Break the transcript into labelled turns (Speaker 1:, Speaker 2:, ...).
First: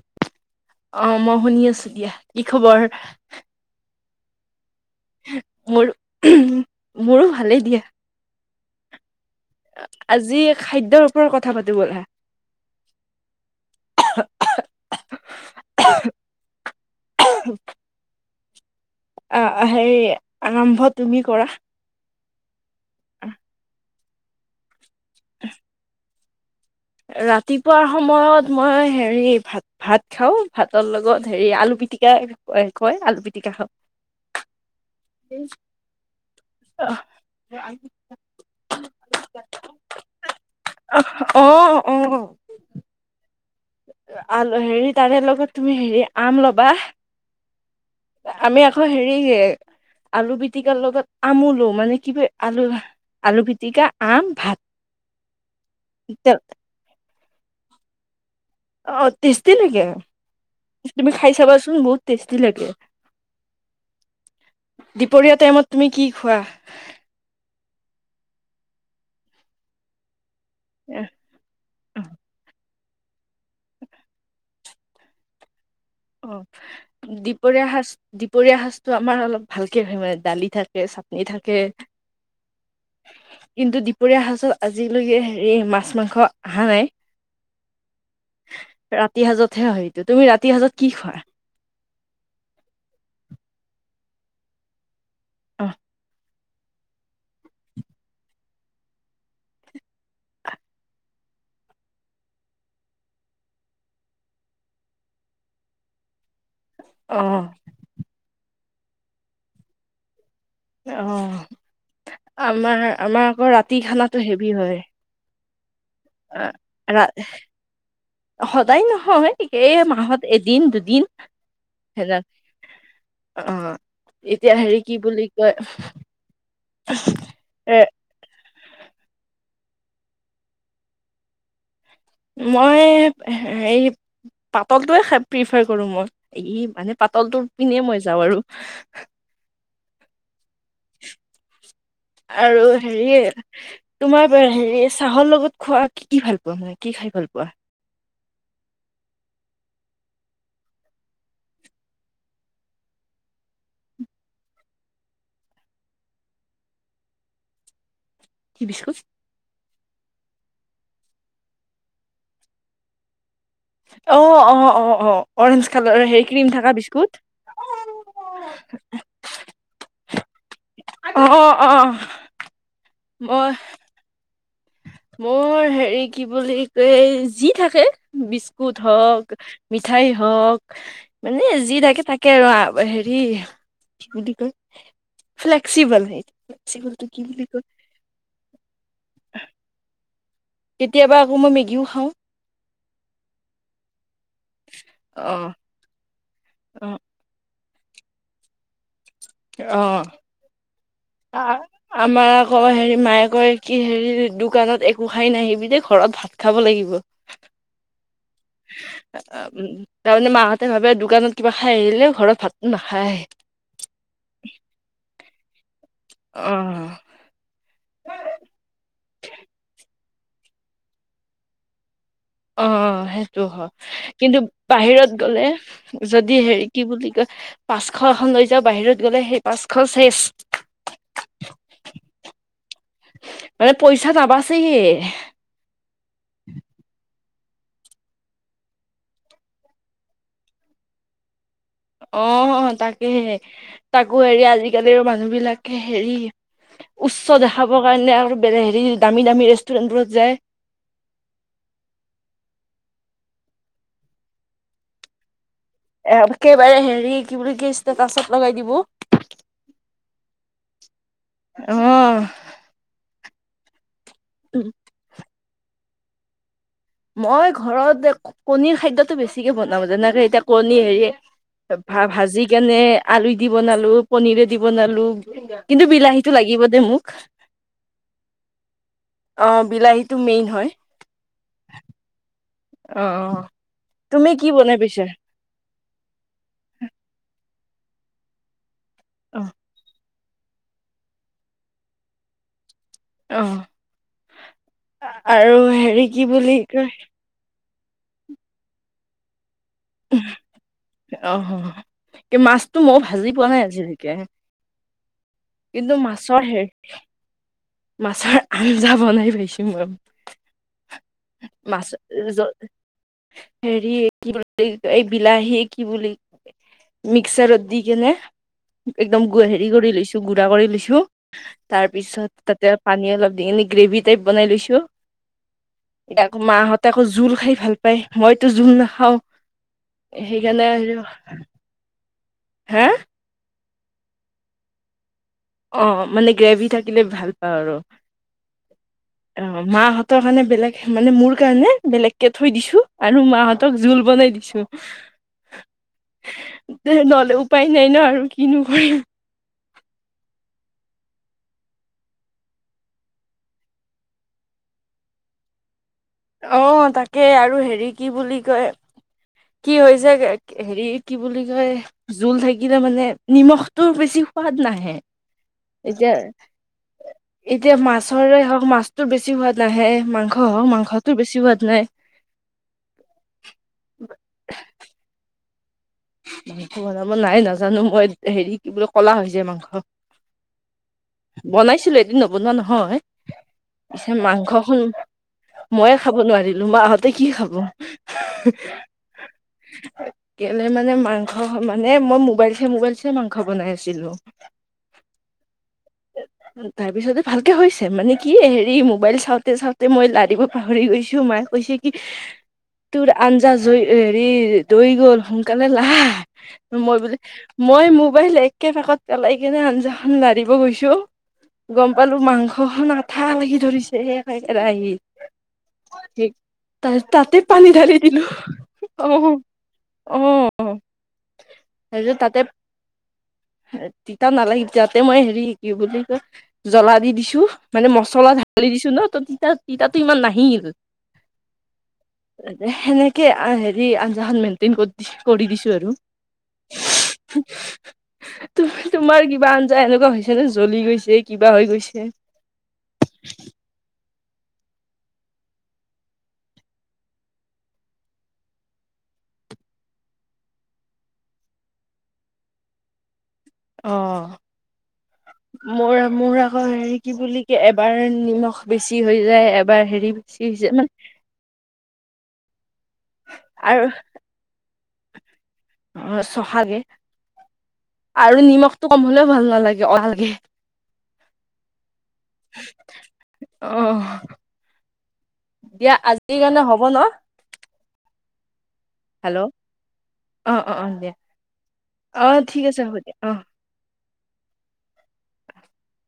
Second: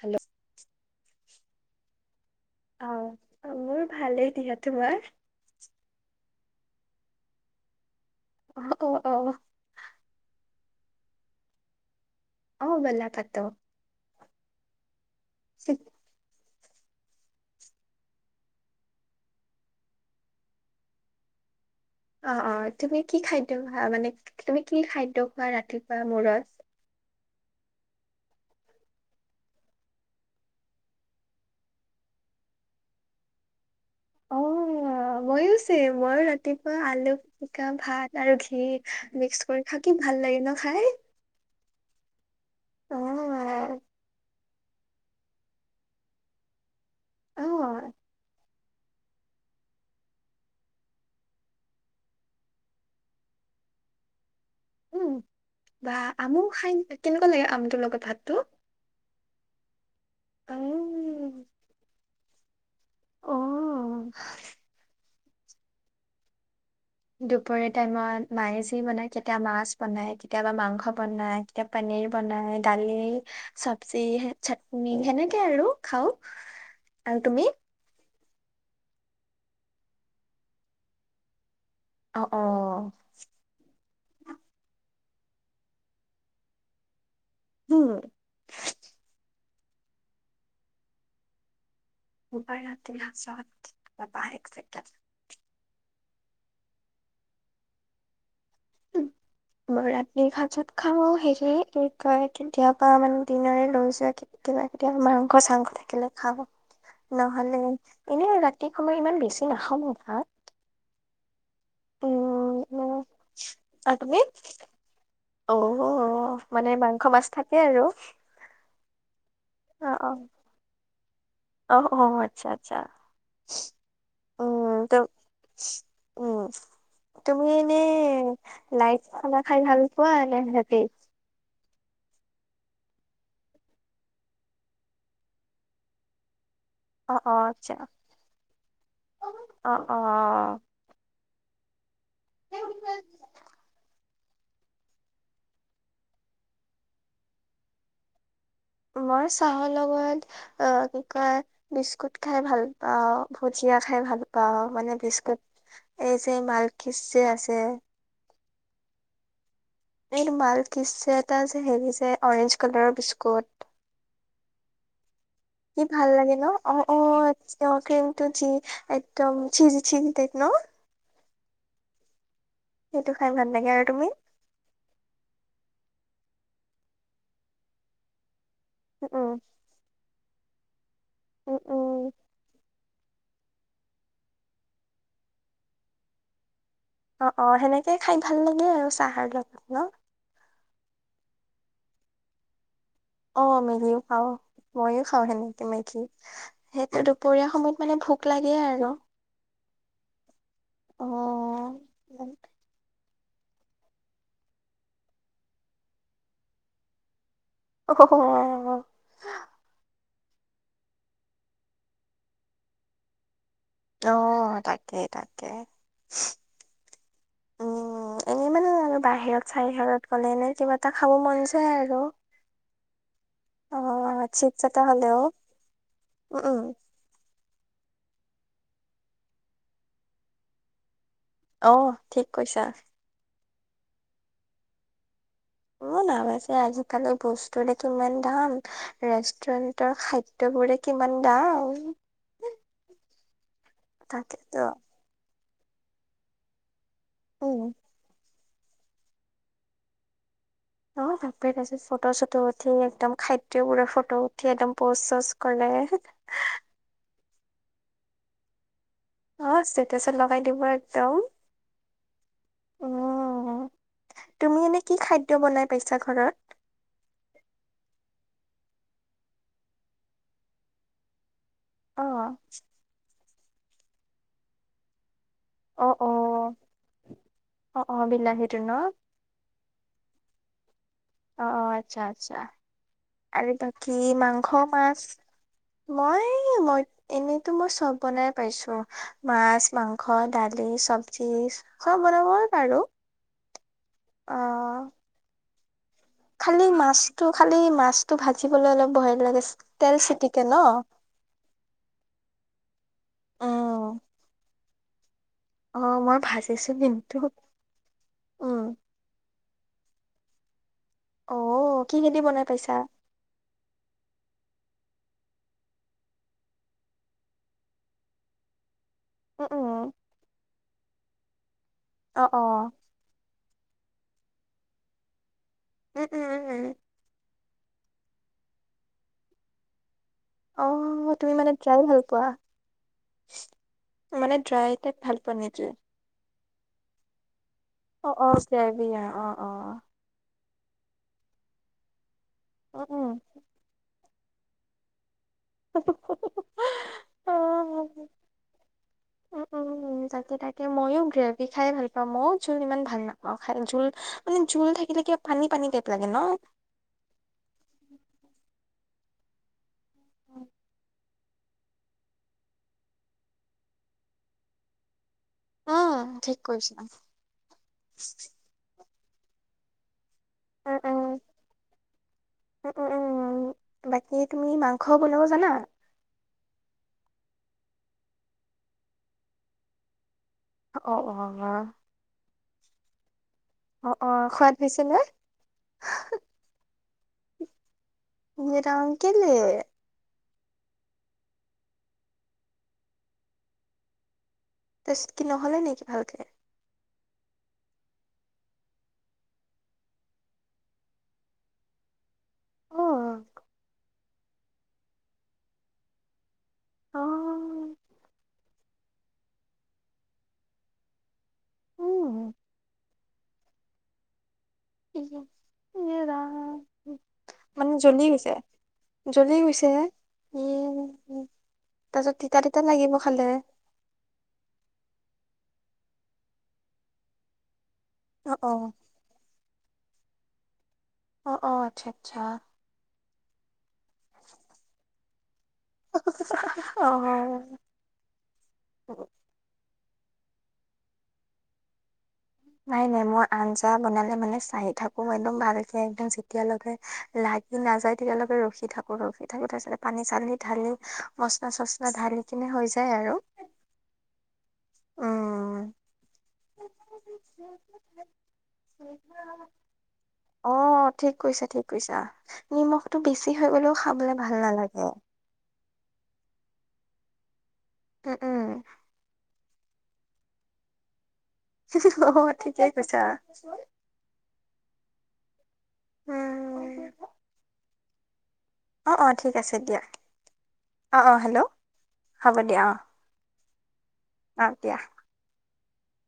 Speaker 1: Hello
Speaker 2: অ', মই শুনি আছোঁ দিয়া। কি খবৰ?
Speaker 1: অ মোৰ ভালেই দিয়া। তোমাৰ?
Speaker 2: মোৰ মোৰো ভালেই দিয়া।
Speaker 1: অ, অ, অ।
Speaker 2: আজি খাদ্যৰ ওপৰত কথা পাতো বলা।
Speaker 1: অ, ব'লা পাতো।
Speaker 2: [inaudible] অ, হেৰি, আৰম্ভ তুমি কৰা।
Speaker 1: অ, অ, তুমি কি খাদ্য ভা মানে তুমি কি খাদ্য খোৱা ৰাতিপুৱা ময়ত? [inaudible]
Speaker 2: ৰাতিপুৱাৰ সময়ত মই হেৰি, ভাত ভাত খাওঁ, ভাতৰ লগত হেৰি আলু পিটিকা কয়, আলু পিটিকা খাওঁ।
Speaker 1: অ', ময়ো চে'ম, মই ৰাতিপুৱা আলু পিটিকা ভাত আৰু ঘিঁ মিক্স কৰি খাওঁ, কি ভাল লাগে ন খায়?
Speaker 2: অ', অ। আল হেৰি তাৰে লগত তুমি হেৰি আম ল'বা
Speaker 1: অ'
Speaker 2: আমি আকৌ হেৰি আলু পিটিকাৰ লগত আমো লওঁ মানে কি আলু আলু পিটিকা আম ভাত।
Speaker 1: উম বা আমুও খাই কেনেকুৱা লাগে আমটোৰ লগত ভাতটো?
Speaker 2: অ টেষ্টি লাগে। তুমি খাই
Speaker 1: উম
Speaker 2: চাবাচোন বহুত টষ্ট জিলেকে। দ
Speaker 1: অ
Speaker 2: দুপৰীয়াাৰ টাইমত তুমি কি খোৱা?
Speaker 1: দুপৰীয়া টাইমত মায়ে যি বনাই কেতিয়া মাছ বনাই কেতিয়াবা মাংস বনাই কেতিয়াবা পনীৰ বনাই দালি চব্জি চাটনি সেনেকে আৰু খাও
Speaker 2: অ
Speaker 1: আৰু তুমি
Speaker 2: দীপৰীয়া শাজ দপৰীয়া সাজটো আমাৰ অলপ ভালকে হয় মানে দালি থাকে চাটনি থাকে
Speaker 1: অ অ।
Speaker 2: কিন্তু দুপৰীয়া সাজত আজিলৈকে হেৰি মাছ মাংস অহা নাই।
Speaker 1: উম।
Speaker 2: হয়েইটো তুমি ৰাতি সাঁজত। কি খোৱা?
Speaker 1: বাই ৰাতিছাবা এককে।
Speaker 2: আহ।
Speaker 1: মই ৰাতিৰ সাঁজত খাওঁ সে কি কয় কেতিয়াবা মান দিনৰে লৈ যোৱা কেতিয়াবা কেতিয়াবা মাংস চাংস থাকিলে খাওঁ।
Speaker 2: অ
Speaker 1: নহলে এনেই ৰাত কেই সময় ইমান বেছি নাখাও মই ভাত।
Speaker 2: অ।
Speaker 1: উম
Speaker 2: আমাৰ
Speaker 1: উম,
Speaker 2: আমাৰ আকৌ ৰাতি
Speaker 1: আৰু তুমি
Speaker 2: খানাটো হেভি হয়।
Speaker 1: অ। মানে
Speaker 2: অ
Speaker 1: মাংস
Speaker 2: ৰা
Speaker 1: মাছ থাকে আৰু
Speaker 2: সদায় নহয়েই
Speaker 1: অ অ
Speaker 2: মাহত এদিন দুদিন।
Speaker 1: অ অ
Speaker 2: সেনা
Speaker 1: আচ্ছা আচ্ছা
Speaker 2: অ এতিয়া
Speaker 1: উম
Speaker 2: হেৰি
Speaker 1: ত
Speaker 2: কি বুলি কয়
Speaker 1: উম তুমি নে
Speaker 2: এ
Speaker 1: লাইট খানা খাই ভাল পোৱা হেভি?
Speaker 2: মই এই সেইপ পাতলটোৱে খাই প্ৰিফাৰ কৰো মই। ই মানে
Speaker 1: অ অ
Speaker 2: পাতলটো
Speaker 1: আচ্ছা
Speaker 2: পিনে মই যাওঁ আৰু।
Speaker 1: অ অ।
Speaker 2: [inaudible] আৰু হেৰিয়ে তোমাৰ হেৰি চাহৰ লগত খোৱা কি ভাল পোৱা মান কি খাই ভাল পোৱা?
Speaker 1: মই চাহৰ লগত কি কয় বিস্কুট খাই ভাল পাওঁ, ভুটিয়া খাই ভাল পাওঁ, মানে বিস্কুট এই যে মালকিচ যে আছে।
Speaker 2: কি বিস্কুট?
Speaker 1: এইটো মাল কিছে এটা যে হেৰি যে অৰেঞ্জ কালাৰৰ বিস্কুট।
Speaker 2: অ অ অ অ। অৰেঞ্জ
Speaker 1: কি
Speaker 2: কালাৰ
Speaker 1: ভাল
Speaker 2: হেৰি
Speaker 1: লাগে ন
Speaker 2: ক্ৰীম থকা
Speaker 1: অ অ
Speaker 2: বিস্কুট।
Speaker 1: অ ক্ৰমটো জি একদম চিজি চিজি টাইপ ন?
Speaker 2: অঁ অঁ অঁ
Speaker 1: সেইটো খাই ভাল লাগে আৰু তুমি?
Speaker 2: মোৰ হেৰি কি বুলি ক যি থাকে বিচ কুট
Speaker 1: উম।
Speaker 2: হওক মিঠাই হওক মানে
Speaker 1: উম,
Speaker 2: যি
Speaker 1: উম,
Speaker 2: থাকে থাকে আৰু হেৰি [unintelligible] ফ্লেকসিবল।
Speaker 1: অ অ সেনেকে খাই ভাল লাগে আৰু চাহৰ লগত। ন
Speaker 2: কেতিয়াবা আকৌ মই মেগীও খাওঁ।
Speaker 1: অ মেগিও খাও ময়ো খাওঁ
Speaker 2: অ'।
Speaker 1: সেনেকে মেগী।
Speaker 2: অ
Speaker 1: সেইটো দুপৰীয়া সময়ত মানে ভোক লাগে আৰু।
Speaker 2: অ
Speaker 1: অ'।
Speaker 2: আমাৰ আকৌ হেৰি মায়ে কয় কি হেৰি দোকানত একো খাই নাহিবি দেই ঘৰত ভাত খাব লাগিব।
Speaker 1: অ হ হ
Speaker 2: উম তাৰমানে মাহঁতে ভাবে দোকানত কিবা খাই আহিলেও ঘৰত ভাত নাখায়
Speaker 1: অ তাকেই তাক কে
Speaker 2: অ
Speaker 1: উম, এনেই মানে আৰু বাহিৰত চাহিৰত গলে এনে কিবা এটা খাব মন যায় আৰু।
Speaker 2: অ সেই টো হয়
Speaker 1: অ',
Speaker 2: কিন্তু
Speaker 1: চিপছ এটা
Speaker 2: বাহিৰত
Speaker 1: হ'লেও,
Speaker 2: গলে যদি
Speaker 1: উম, উম,
Speaker 2: হেৰি কি বুলি কয় পাঁচশ এখন লৈ যাওঁ বাহিৰত গ'লে সেই পাঁচশ চেছ
Speaker 1: অহ ঠিক কৈছা।
Speaker 2: মানে পইচা নাবাচেই
Speaker 1: মো নাবাইছে আজিকালি বস্তুৰে কিমান দাম, ৰেষ্টুৰেন্টৰ খাদ্যবোৰ কিমান দাম,
Speaker 2: অ তাকেহে তাকো হেৰি
Speaker 1: তাকেতো
Speaker 2: আজিকালিৰ মানুহ বিলাক হেৰি উচ্চ
Speaker 1: উম
Speaker 2: দেখাবৰ কাৰণে আৰু হেৰি দামী দামী ৰেষ্টুৰেণ্ট বোৰত যায়।
Speaker 1: অ, তে তত ফটো চটো উঠি একদম খাদ্যবোৰৰ ফটো উঠি একদম পজ চচ
Speaker 2: এ কেইবাৰে হেৰি কি বুলি কেইছ ষ্টেটাছত লগাই দিব।
Speaker 1: হা ষ্টেটাছত লগাই দিব আৰ
Speaker 2: অহ।
Speaker 1: অ। তুমি এনে কি খাদ্য বনাই পাইচা ঘৰত?
Speaker 2: মই ঘৰত কণীৰ খাদ্যটো বেছিকে বনাওঁ যেনেকে এতিয়া কণী সেইয়ে ভা
Speaker 1: অ
Speaker 2: ভাজি কেনে আলু ইট দি বনালো, পনীৰে দি বনালো কিন্তু
Speaker 1: অ অ
Speaker 2: বিলাহীটো লাগিব দে মোক।
Speaker 1: অ অ বিলাহীটো ন
Speaker 2: অ বিলাহীটো মেইন হয়।
Speaker 1: অ আচ্ছা আচ্ছা। আৰু বাকী
Speaker 2: তুমি
Speaker 1: মাংস
Speaker 2: কি বনাই
Speaker 1: মাছ
Speaker 2: পিছে
Speaker 1: মই মই এনে তো মই চব বনাই পাইছো।
Speaker 2: অ
Speaker 1: মাছ মাং হয় দালি চব্জি হয় বনাবই পাৰো।
Speaker 2: অহ
Speaker 1: অ
Speaker 2: আৰু- হেৰি কি বুলি
Speaker 1: খালি
Speaker 2: কয়
Speaker 1: মাছটো খালি মাছ মাছটো ভাজিবলে অলপ ভয় লাগে। তেল চিটিকে ন
Speaker 2: অহ মাছটো মইও ভাজি পোৱা নাই
Speaker 1: উম
Speaker 2: আজিলেকে।
Speaker 1: অ মই ভাজিছো
Speaker 2: হেৰি
Speaker 1: কিন্তু।
Speaker 2: মাছৰ
Speaker 1: উম
Speaker 2: আঞ্জা বনাই পাইছো মই।
Speaker 1: অ
Speaker 2: মাছ
Speaker 1: কি খেদি
Speaker 2: জ
Speaker 1: বনাই পাইছা
Speaker 2: হেৰি কি [unintelligible] এই বিলাহী কি বুলি মিক্সাৰত দি গিনে। একদম
Speaker 1: উম
Speaker 2: হেৰি
Speaker 1: উম
Speaker 2: কৰি লৈছো গুড়া কৰি লৈছো। [unintelligible]
Speaker 1: অ
Speaker 2: তাৰপিছত
Speaker 1: অ
Speaker 2: তাতে পানী অলপ দি নিক গ্ৰেভি টাইপ বনাই লৈছো।
Speaker 1: উম উম
Speaker 2: এতিয়া আকৌ
Speaker 1: উম
Speaker 2: মাহঁতে আকৌ জোল খায় ভাল পাই মইতো জোল নাখাও। সেইকাৰনে আৰু -
Speaker 1: বাহ। মানে ড্ৰাইটাইপ ভাল। পোৱা
Speaker 2: অ মানে গ্ৰেভি থাকিলে ভাল। পাওঁ আৰু
Speaker 1: অ-অ গ্ৰেভী অহ
Speaker 2: অ
Speaker 1: অ-অ-অ,
Speaker 2: মাহঁতৰ কাৰণে বেলেগ মানে মোৰ কাৰণে বেলেগ। থৈ
Speaker 1: অ
Speaker 2: দিছো
Speaker 1: উম
Speaker 2: আৰু মাহঁতক জোল বনাই দিছো। নহলে, উপায়
Speaker 1: উম অ
Speaker 2: নাই ন আৰু কিনো কৰিম।
Speaker 1: মইও গ্ৰেভি খাই ভাল পাওঁ, মইও জোল ইমান ভাল নাপাওঁ খাই জোল মানে জোল থাকিলে কিয় পানী-পানী টাইপ। লাগে ন
Speaker 2: অ তাকে আৰু হেৰি কি বুলি কয়? কি হৈছে হেৰিত? কি বুলি কয়, জোল থাকিলে মানে নিমখটো বেছি সোৱাদ নাহে।
Speaker 1: উম ঠিক কৈছা
Speaker 2: এতিয়া-এতিয়া মাছৰে হওক মাছ বেছি সোৱাদ নাহে মাংস। অহ'
Speaker 1: উম উম
Speaker 2: মাংসটো বেছি সোৱাদ নাই।
Speaker 1: উম উম উম বাকী তুমি মাংস বনাব জানা।
Speaker 2: মাংস বনাব নাই নাজানো মই, হেৰি কি বুলি ক'লা হৈ যায় মাংস।
Speaker 1: অ'-অ' অহ।
Speaker 2: বনোৱা নহয়। পিছে মাংস
Speaker 1: সোৱাদ
Speaker 2: খন
Speaker 1: হৈছে নে
Speaker 2: ময়ে খাব নোৱাৰিলো মাহঁতে কি খাব।
Speaker 1: ই ৰাম কেলে
Speaker 2: গেপ মানে মাংস মানে মই মোবাইল চাই, মোবাইল চাই মাংস বনাই আছিলো।
Speaker 1: তাৰপিছত কি ন'হলে নেকি ভালকে?
Speaker 2: তাৰ পিছতে ভালকে হৈছে মানে কি হেৰি মোবাইল চাওঁতে চাওঁতে মই লাই দিব পাহৰি গৈছো, মায়ে কৈছে কি
Speaker 1: অ
Speaker 2: তোৰ আঞ্জা জৈ হেৰি দৈ গ'ল হেনো। কেনে নাই। মই
Speaker 1: অ
Speaker 2: বোলে, মই মোবাইল এক একে পাকত পেলাই কিনে আঞ্জাখন লাৰিব গৈছো, গম পালো
Speaker 1: উম
Speaker 2: মাংস খন আঠা লাগি ধৰিছে একে।
Speaker 1: এ ৰাম
Speaker 2: তা তাতে পানী
Speaker 1: মানে
Speaker 2: ঢালি
Speaker 1: জ্বলি
Speaker 2: দিলো
Speaker 1: গৈছে,
Speaker 2: অ
Speaker 1: জ্বলি গৈছে।
Speaker 2: অ'
Speaker 1: ই তাৰপিছত
Speaker 2: তাৰপিছত
Speaker 1: তিতা
Speaker 2: তাতে
Speaker 1: তিতা লাগিব খালে
Speaker 2: তিতা নালাগে তাতে মই হেৰি। কি-কি বুলি কয়, জ্বলা দি দিছো। মানে মছলা
Speaker 1: অ অ
Speaker 2: ঢালি দিছো ন, ত তিতা তিতাতো ইমান নাহিল।
Speaker 1: অ', অ', আচ্ছা, আচ্ছা।
Speaker 2: কি [unintelligible] ই আঞ্জা খন মেন্তেইন কৰি [inaudible] কৰি দিছো আৰু।
Speaker 1: অ',
Speaker 2: তুম, তোমাৰ কিবা যে এনেকুৱা হৈছে নে, জ্বলি গৈছে, কিবা হৈ গৈছে
Speaker 1: নাই নাই মই আঞ্জা বনালে মানে চাই থাকো একদম ভালকে, একদম যেতিয়ালৈকে লাগি নাযায় তেতিয়ালৈকে ৰখি থাকো, ৰখি থাকো তাৰিছতে পানী চানি ঢালি মচলা-চচলা ঢালি কিনে হৈ যায় আৰু।
Speaker 2: অ',
Speaker 1: উম
Speaker 2: মোৰ, মোৰ আকৌ হেৰি কি বুলি এবাৰ নিমখ বেছি হৈ যায়, এবাৰ হেৰি বেছি হৈ যায় মানে
Speaker 1: নিমখ টো বেছি হৈ গ'লেও খাবলে ভাল নালাগে। উম
Speaker 2: [inaudible]
Speaker 1: উম
Speaker 2: আৰু নিমখটো কম হ'লেও ভাল নালাগে। [inaudible]
Speaker 1: নহয়, ঠিকেই কৈছা।
Speaker 2: অ। দিয়া আজিৰ কাৰণে হ'ব
Speaker 1: উম
Speaker 2: ন?
Speaker 1: অ', অ', ঠিক
Speaker 2: হেল্ল',
Speaker 1: আছে দিয়া
Speaker 2: অ, অ, অ দিয়া।
Speaker 1: হ'ব
Speaker 2: অ',
Speaker 1: দিয়া
Speaker 2: ঠিক আছে হ'ব দিয়া, অ।
Speaker 1: অ' দিয়া।
Speaker 2: [inaudible]